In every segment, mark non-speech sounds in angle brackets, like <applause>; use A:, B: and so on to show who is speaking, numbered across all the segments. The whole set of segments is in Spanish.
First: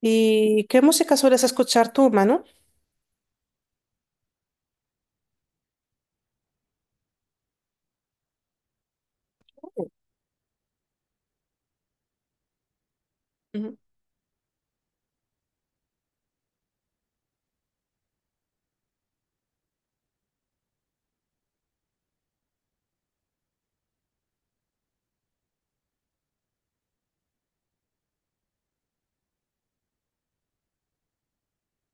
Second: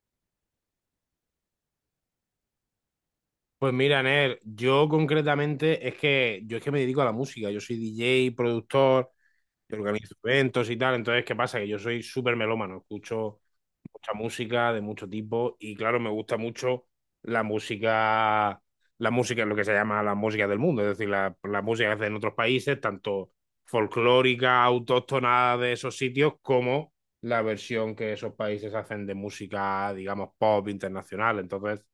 A: ¿Y qué música sueles escuchar tú, Manu?
B: Pues mira, Ner, yo concretamente es que yo es que me dedico a la música, yo soy DJ, productor, yo organizo eventos y tal. Entonces, ¿qué pasa? Que yo soy súper melómano, escucho
A: Ujú.
B: mucha música de mucho tipo y claro, me gusta mucho la música, la música, lo que se llama la música del mundo, es decir, la música que hacen en otros países, tanto folclórica, autóctona de esos sitios, como la versión que esos países hacen de música, digamos, pop internacional. Entonces,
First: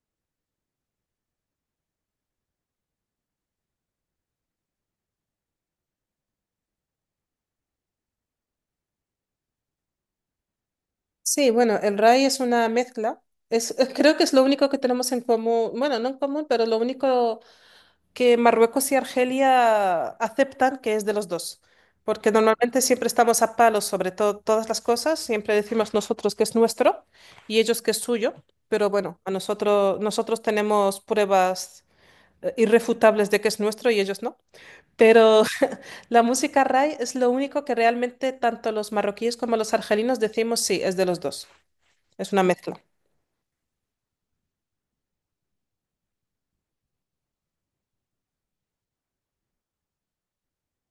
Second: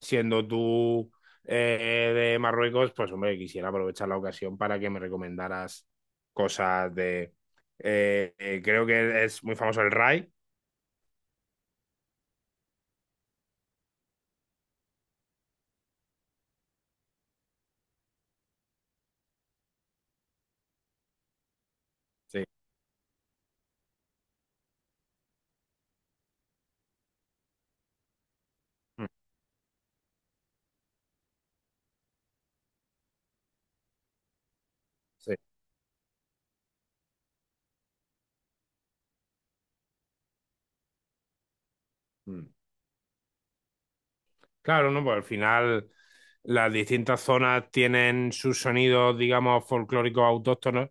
B: siendo tú de Marruecos, pues hombre, quisiera aprovechar la ocasión para que me recomendaras cosas de... creo que es muy famoso el Rai.
A: Sí, bueno, el Rai es una mezcla. Es, <laughs> creo que es lo único que tenemos en común, bueno, no en común, pero lo único que Marruecos y Argelia aceptan que es de los dos. Porque
B: Sí,
A: normalmente siempre estamos a palos sobre todas las cosas, siempre decimos nosotros que es nuestro y ellos que es suyo, pero
B: mm,
A: bueno, a nosotros, nosotros tenemos pruebas irrefutables de que es nuestro y ellos no.
B: sí.
A: Pero la música ray es lo único que realmente tanto los marroquíes como los argelinos decimos sí, es de los dos. Es una
B: Mm.
A: mezcla.
B: Claro, ¿no? Pues al final las distintas zonas tienen sus sonidos, digamos, folclóricos autóctonos,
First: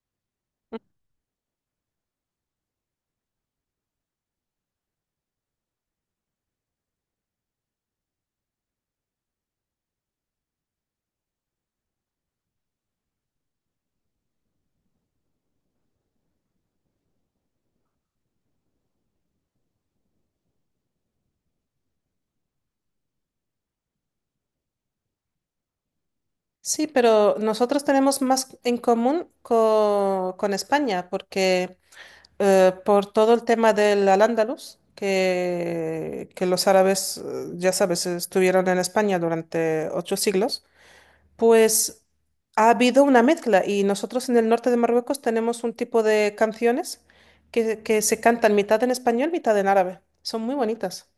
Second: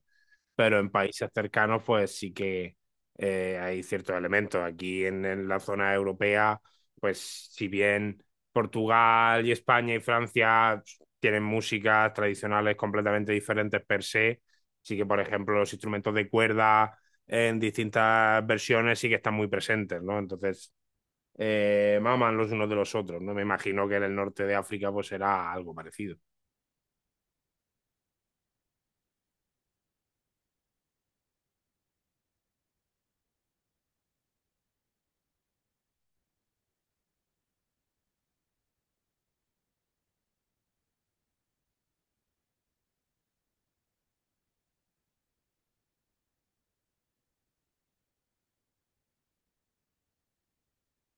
B: pero en países cercanos, pues sí que hay ciertos elementos. Aquí en la zona europea, pues si bien Portugal y España y Francia tienen músicas tradicionales completamente diferentes per se, sí que, por ejemplo, los instrumentos de cuerda en distintas versiones sí que están muy presentes, ¿no? Entonces, maman los unos de los otros, ¿no? Me imagino que en el norte de África pues será algo parecido.
A: Sí, pero nosotros tenemos más en común con España, porque por todo el tema del al-Ándalus, que, los árabes, ya sabes, estuvieron en España durante ocho siglos. Pues ha habido una mezcla y nosotros en el norte de Marruecos tenemos un tipo de canciones que, se cantan mitad en español, mitad en árabe. Son muy bonitas.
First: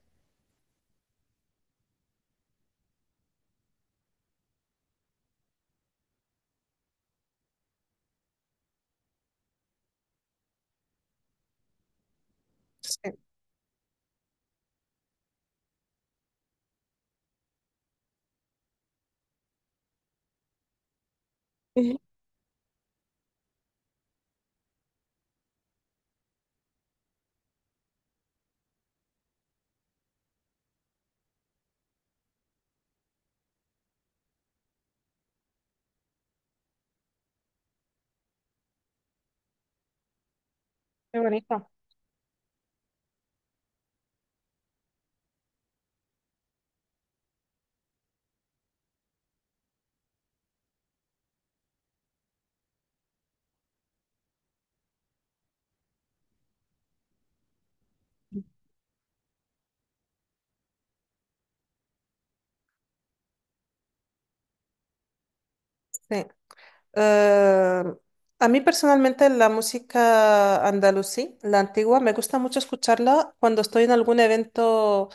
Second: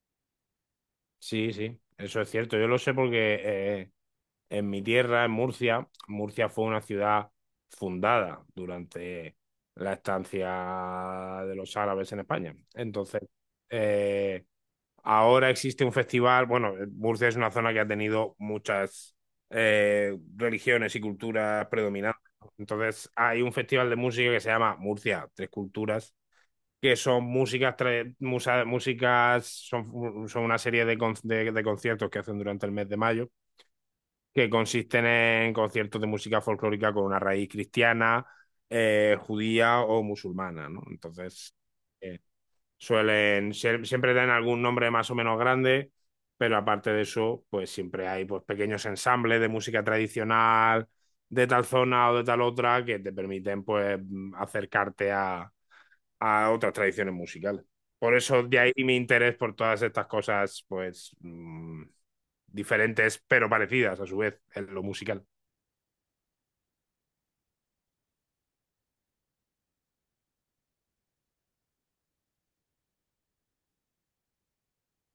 B: Sí, sí, eso es cierto. Yo lo sé porque en mi tierra, en Murcia, Murcia fue una ciudad fundada durante la estancia de los árabes en España.
A: Sí.
B: Entonces, eh, ahora existe un festival. Bueno, Murcia es una zona que ha tenido muchas religiones y culturas
A: Ujú.
B: predominantes. Entonces, hay un festival de música que se llama Murcia Tres Culturas que son músicas, tra- musa, músicas son, son, una serie de conciertos que hacen durante el mes de mayo, que consisten en conciertos de música folclórica con una raíz cristiana, judía o musulmana, ¿no?
A: Muy
B: Entonces,
A: bonito.
B: eh, siempre dan algún nombre más o menos grande, pero aparte de eso, pues siempre hay pues, pequeños ensambles de música tradicional de tal zona o de tal otra que te permiten pues acercarte a otras tradiciones musicales. Por eso de ahí mi interés por todas estas cosas, pues diferentes pero parecidas a su vez en lo musical.
A: Sí. Eh, a mí personalmente la música andalusí, la antigua, me gusta mucho escucharla cuando estoy en algún evento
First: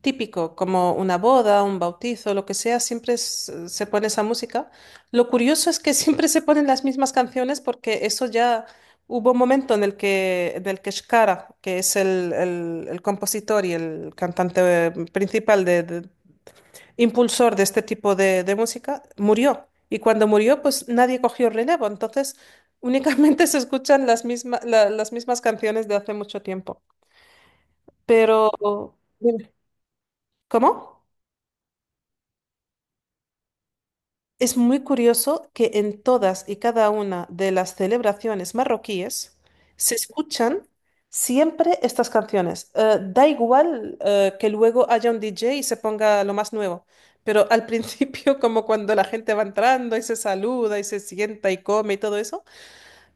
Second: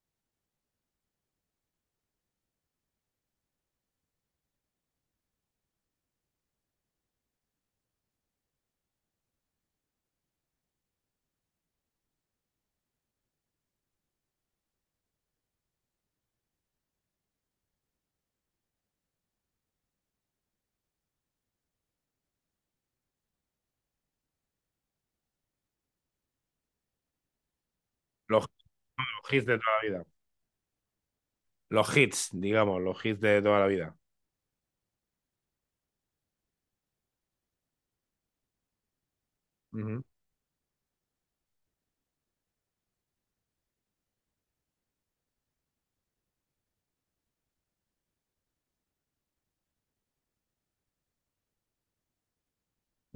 A: típico, como una boda, un bautizo, lo que sea, siempre se pone esa música. Lo curioso es que siempre se ponen las mismas canciones porque eso ya hubo un momento en el que, Shkara, que es el, el compositor y el cantante principal, impulsor de este tipo de, música, murió. Y cuando murió, pues nadie cogió relevo. Entonces, únicamente <laughs> se escuchan las las mismas canciones de hace mucho tiempo.
B: Los,
A: Pero,
B: los hits
A: dime,
B: de toda la vida.
A: ¿cómo?
B: Los hits, digamos, los hits de toda la vida.
A: Es muy curioso que en todas y cada una de las celebraciones marroquíes se escuchan siempre estas canciones. Da igual que luego haya un DJ y se ponga lo más nuevo, pero al principio, <laughs> como cuando la gente va entrando y se saluda y se sienta y come y todo eso,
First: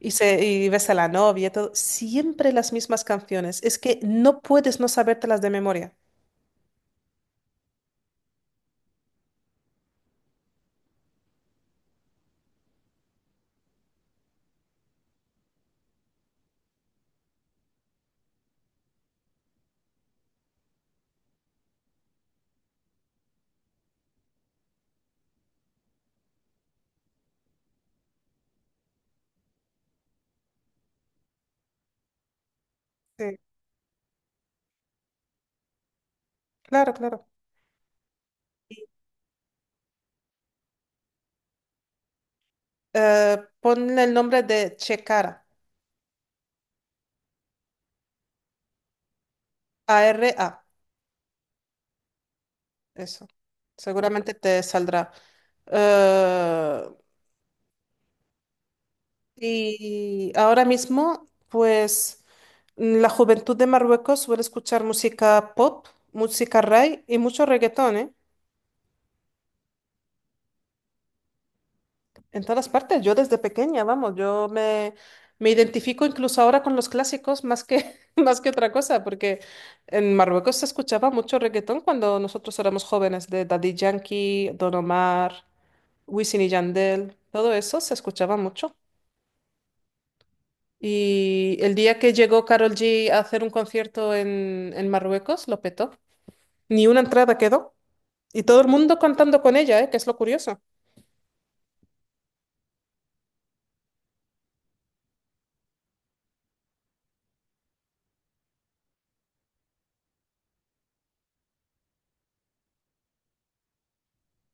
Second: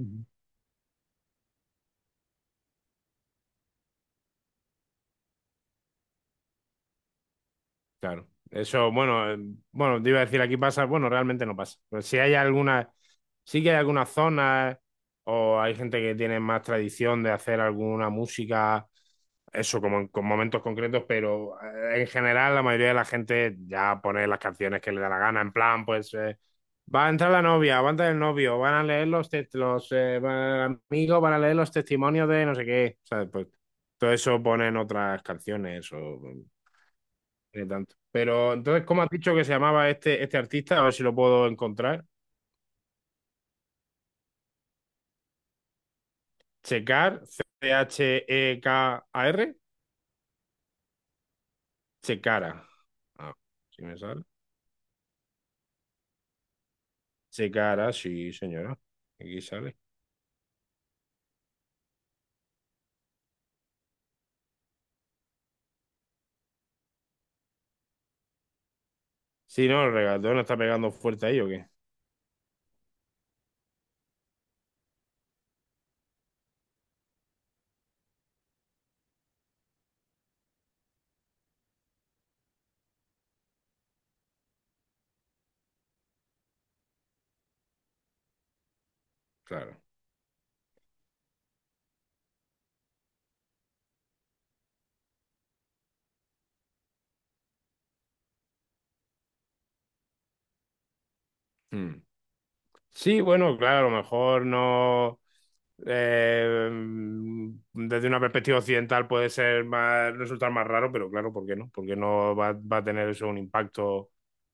A: y ves a la novia y todo, siempre las mismas canciones. Es que no puedes no sabértelas de memoria.
B: Claro. Eso, bueno, bueno, te iba a decir, aquí pasa, bueno, realmente no pasa. Pero si hay alguna, sí que hay algunas zonas o hay gente que tiene más tradición de hacer alguna música, eso como en con momentos concretos, pero en general la mayoría de la gente ya pone las canciones que le da la gana, en plan, pues va a entrar la novia, va a entrar el novio, van a leer los amigos, van a leer los testimonios de no sé qué, ¿sabes?
A: Sí,
B: Pues todo eso ponen otras canciones o...
A: claro, claro.
B: Ni tanto. Pero entonces, ¿cómo has dicho que se llamaba este artista? A ver si lo puedo encontrar.
A: Ponle el nombre de Chekara,
B: Checar, C-H-E-K-A-R,
A: A-R-A.
B: Checara.
A: Eso.
B: Ah, si me sale.
A: Seguramente te saldrá. Eh,
B: Checara, sí, señora. Aquí sale.
A: y ahora mismo, pues la juventud de Marruecos suele escuchar música pop, música ray y mucho reggaetón, ¿eh?
B: Sí, no, el regatón está pegando fuerte ahí, ¿o qué?
A: En todas partes. Yo desde pequeña, vamos, me identifico incluso ahora con los clásicos más que, <laughs> más que otra cosa, porque en Marruecos se escuchaba mucho reggaetón cuando nosotros éramos jóvenes, de Daddy Yankee, Don Omar, Wisin y Yandel, todo eso se escuchaba mucho.
B: Claro.
A: Y el día que llegó Carol G a hacer un concierto en, Marruecos, lo petó. Ni una entrada quedó. Y todo el mundo cantando con ella, ¿eh? Que es lo curioso.
B: Hmm. Sí, bueno, claro, a lo mejor no. eh, Desde una perspectiva occidental puede ser más, resultar más raro, pero claro, ¿por qué no? Porque no va a tener eso un impacto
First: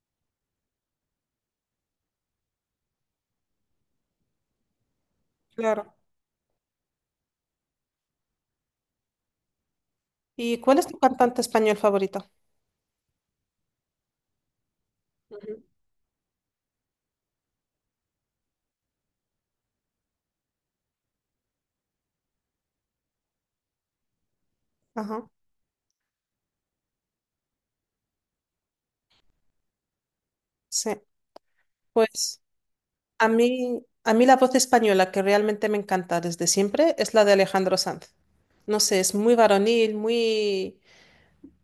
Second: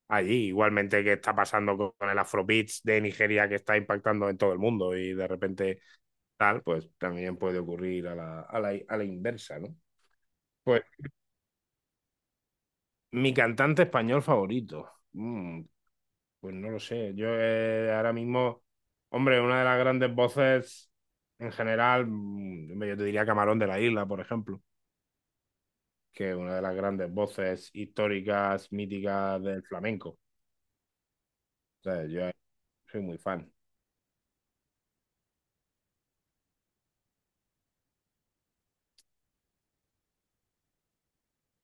B: allí, igualmente que está pasando con el Afrobeats de Nigeria que está impactando en todo el mundo y de repente
A: Claro.
B: tal, pues también puede ocurrir a la inversa, ¿no?
A: ¿Y cuál
B: Pues
A: es tu cantante español favorito?
B: mi cantante español favorito.
A: Ujú.
B: mm, Pues no lo sé. Yo ahora mismo, hombre, una de las grandes voces en general, hombre, yo te diría Camarón de la Isla, por ejemplo,
A: Ajá,
B: que es una de las grandes voces históricas, míticas del flamenco. O
A: sí.
B: sea, yo
A: Pues
B: soy muy fan.
A: a mí la voz española que realmente me encanta desde siempre es la de Alejandro Sanz. No sé, es muy varonil, muy,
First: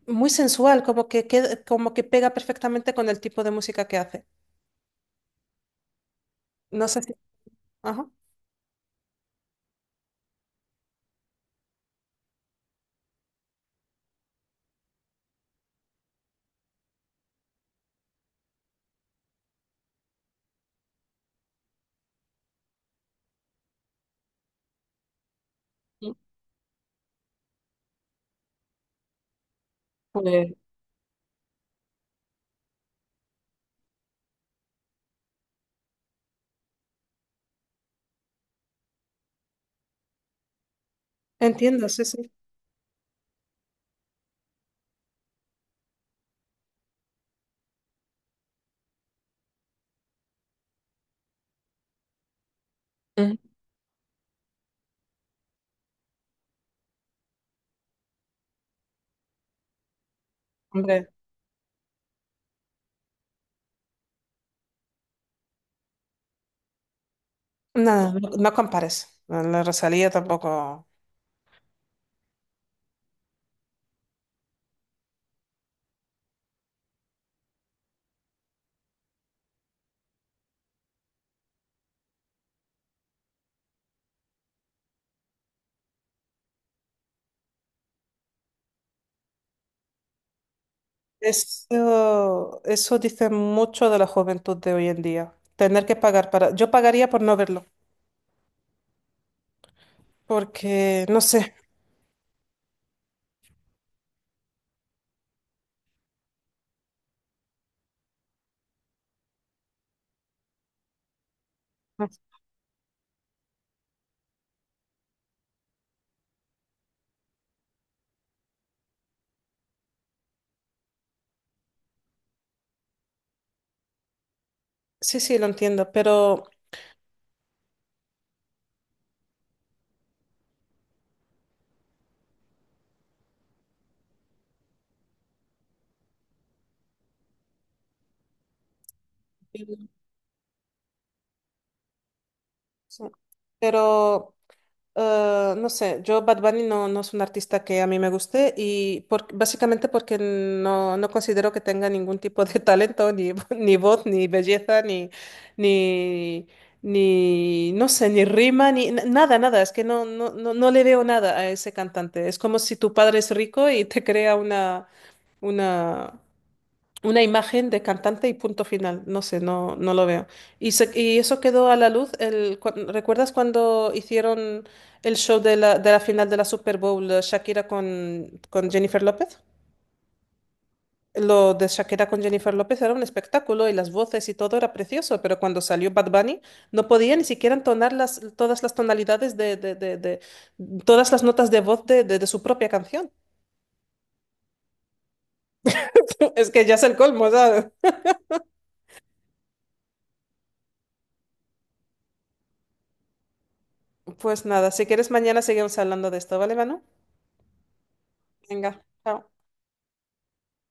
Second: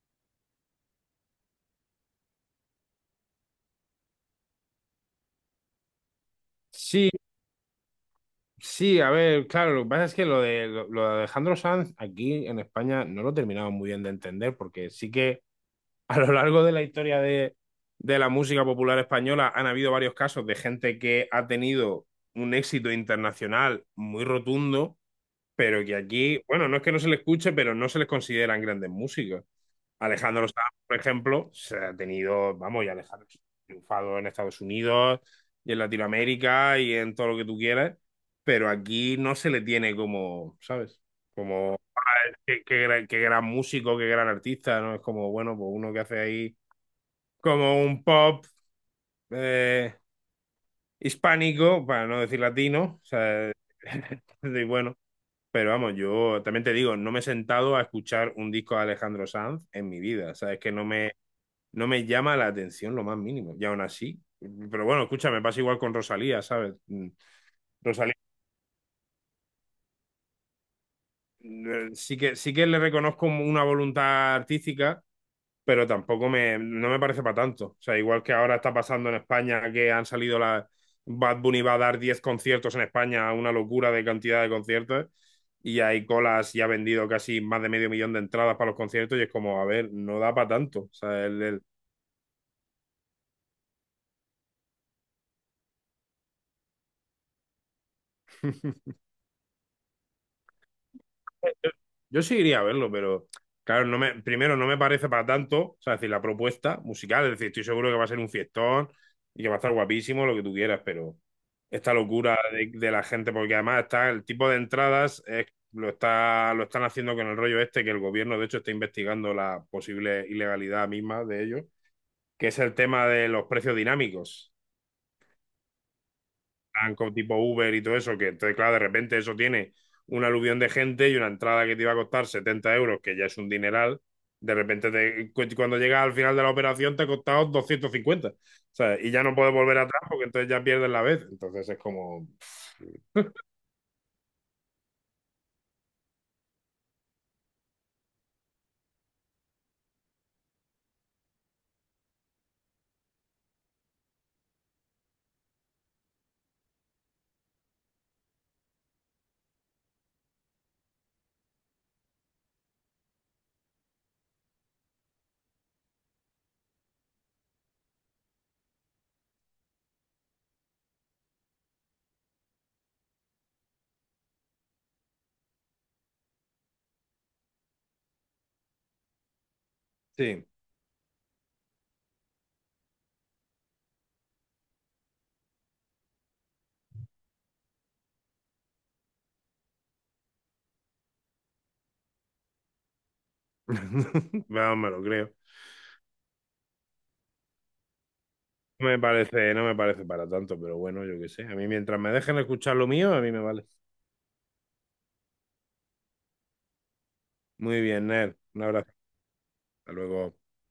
A: muy sensual, como que, como que pega perfectamente con el tipo de música que hace. No sé
B: Sí,
A: si... Ajá.
B: sí, a ver, claro, lo que pasa es que lo de, lo de Alejandro Sanz aquí en España no lo terminamos muy bien de entender, porque sí que a lo largo de la historia de la música popular española han habido varios casos de gente que ha tenido un éxito internacional muy rotundo, pero que
A: Sí.
B: aquí, bueno, no es que no se le escuche, pero no se les consideran grandes músicos. Alejandro
A: Pues,
B: Sanz, por ejemplo, se ha tenido, vamos, y Alejandro ha triunfado en Estados Unidos y en Latinoamérica y en todo lo que tú quieras, pero aquí no se le tiene como, ¿sabes? Como
A: entiendo, sí, sí.
B: qué, qué gran músico, qué gran artista, ¿no? Es como, bueno, pues uno que hace ahí como un pop eh, hispánico, para no decir latino, o
A: Mm,
B: sea, <laughs> y bueno, pero vamos, yo también te digo, no me he sentado a escuchar un disco de Alejandro Sanz en mi vida, o sea, es que no
A: hombre,
B: me, no me llama la atención lo más mínimo, y aún así, pero bueno, escucha, me pasa igual con Rosalía, ¿sabes?
A: nada,
B: Rosalía,
A: no, no compares. La Rosalía tampoco.
B: sí que le reconozco una voluntad artística pero tampoco me, no me parece para tanto. O sea, igual que ahora está pasando en España que han salido la Bad Bunny va a dar 10 conciertos en España, una locura de cantidad de conciertos, y hay colas y ha vendido casi más de medio millón de entradas para los conciertos, y es como, a ver, no da para tanto. O sea, el-
A: Eso dice mucho de la juventud de hoy en día. Tener que pagar para... Yo pagaría por no verlo, porque no sé.
B: Yo sí iría a verlo, pero claro, no me, primero no me parece para tanto, o sea, es decir, la propuesta musical, es decir, estoy seguro que va a ser un fiestón y que va a estar guapísimo, lo que tú quieras, pero esta locura de la gente, porque además está el tipo de entradas, es- lo está, lo están haciendo con el rollo este, que el gobierno de hecho está investigando la posible ilegalidad misma de ello, que es el tema de los precios dinámicos
A: Sí, sí, lo entiendo, pero...
B: banco tipo Uber y todo eso, que entonces, claro, de repente eso tiene un aluvión de gente y una entrada que te iba a costar 70 euros, que ya es un dineral, de repente te- cuando llegas al final de la operación te ha costado 250, ¿sabes? Y ya no puedes volver atrás porque entonces ya pierdes la vez. Entonces es como,
A: Pero no sé, yo Bad Bunny no, no es un artista que a mí me guste básicamente porque no, no considero que tenga ningún tipo de talento, ni, <laughs> ni voz, ni belleza, ni, ni, ni, no sé, ni rima, ni n- nada, nada. Es que no, no le veo nada a ese cantante. Es como si tu padre es rico y te crea una, una, una imagen de cantante y punto final. No sé, no, no lo veo. Y, y eso quedó a la luz. ¿Recuerdas cuando hicieron el show de la, final de la Super Bowl, Shakira con, Jennifer López?
B: sí,
A: Lo de Shakira con Jennifer López era un espectáculo y las voces y todo era precioso, pero cuando salió Bad Bunny no podía ni siquiera entonar las, todas las tonalidades todas las notas de voz de su propia canción.
B: <laughs> vamos, me lo creo.
A: <laughs> Es que ya es el colmo, ¿sabes?
B: No me parece, no me parece para tanto, pero bueno, yo qué sé. A mí mientras me dejen escuchar lo mío, a mí me vale.
A: Pues nada, si quieres mañana seguimos hablando de esto, ¿vale, Manu?
B: Muy bien, Ner. Un
A: Venga,
B: abrazo.
A: chao.
B: Hasta luego.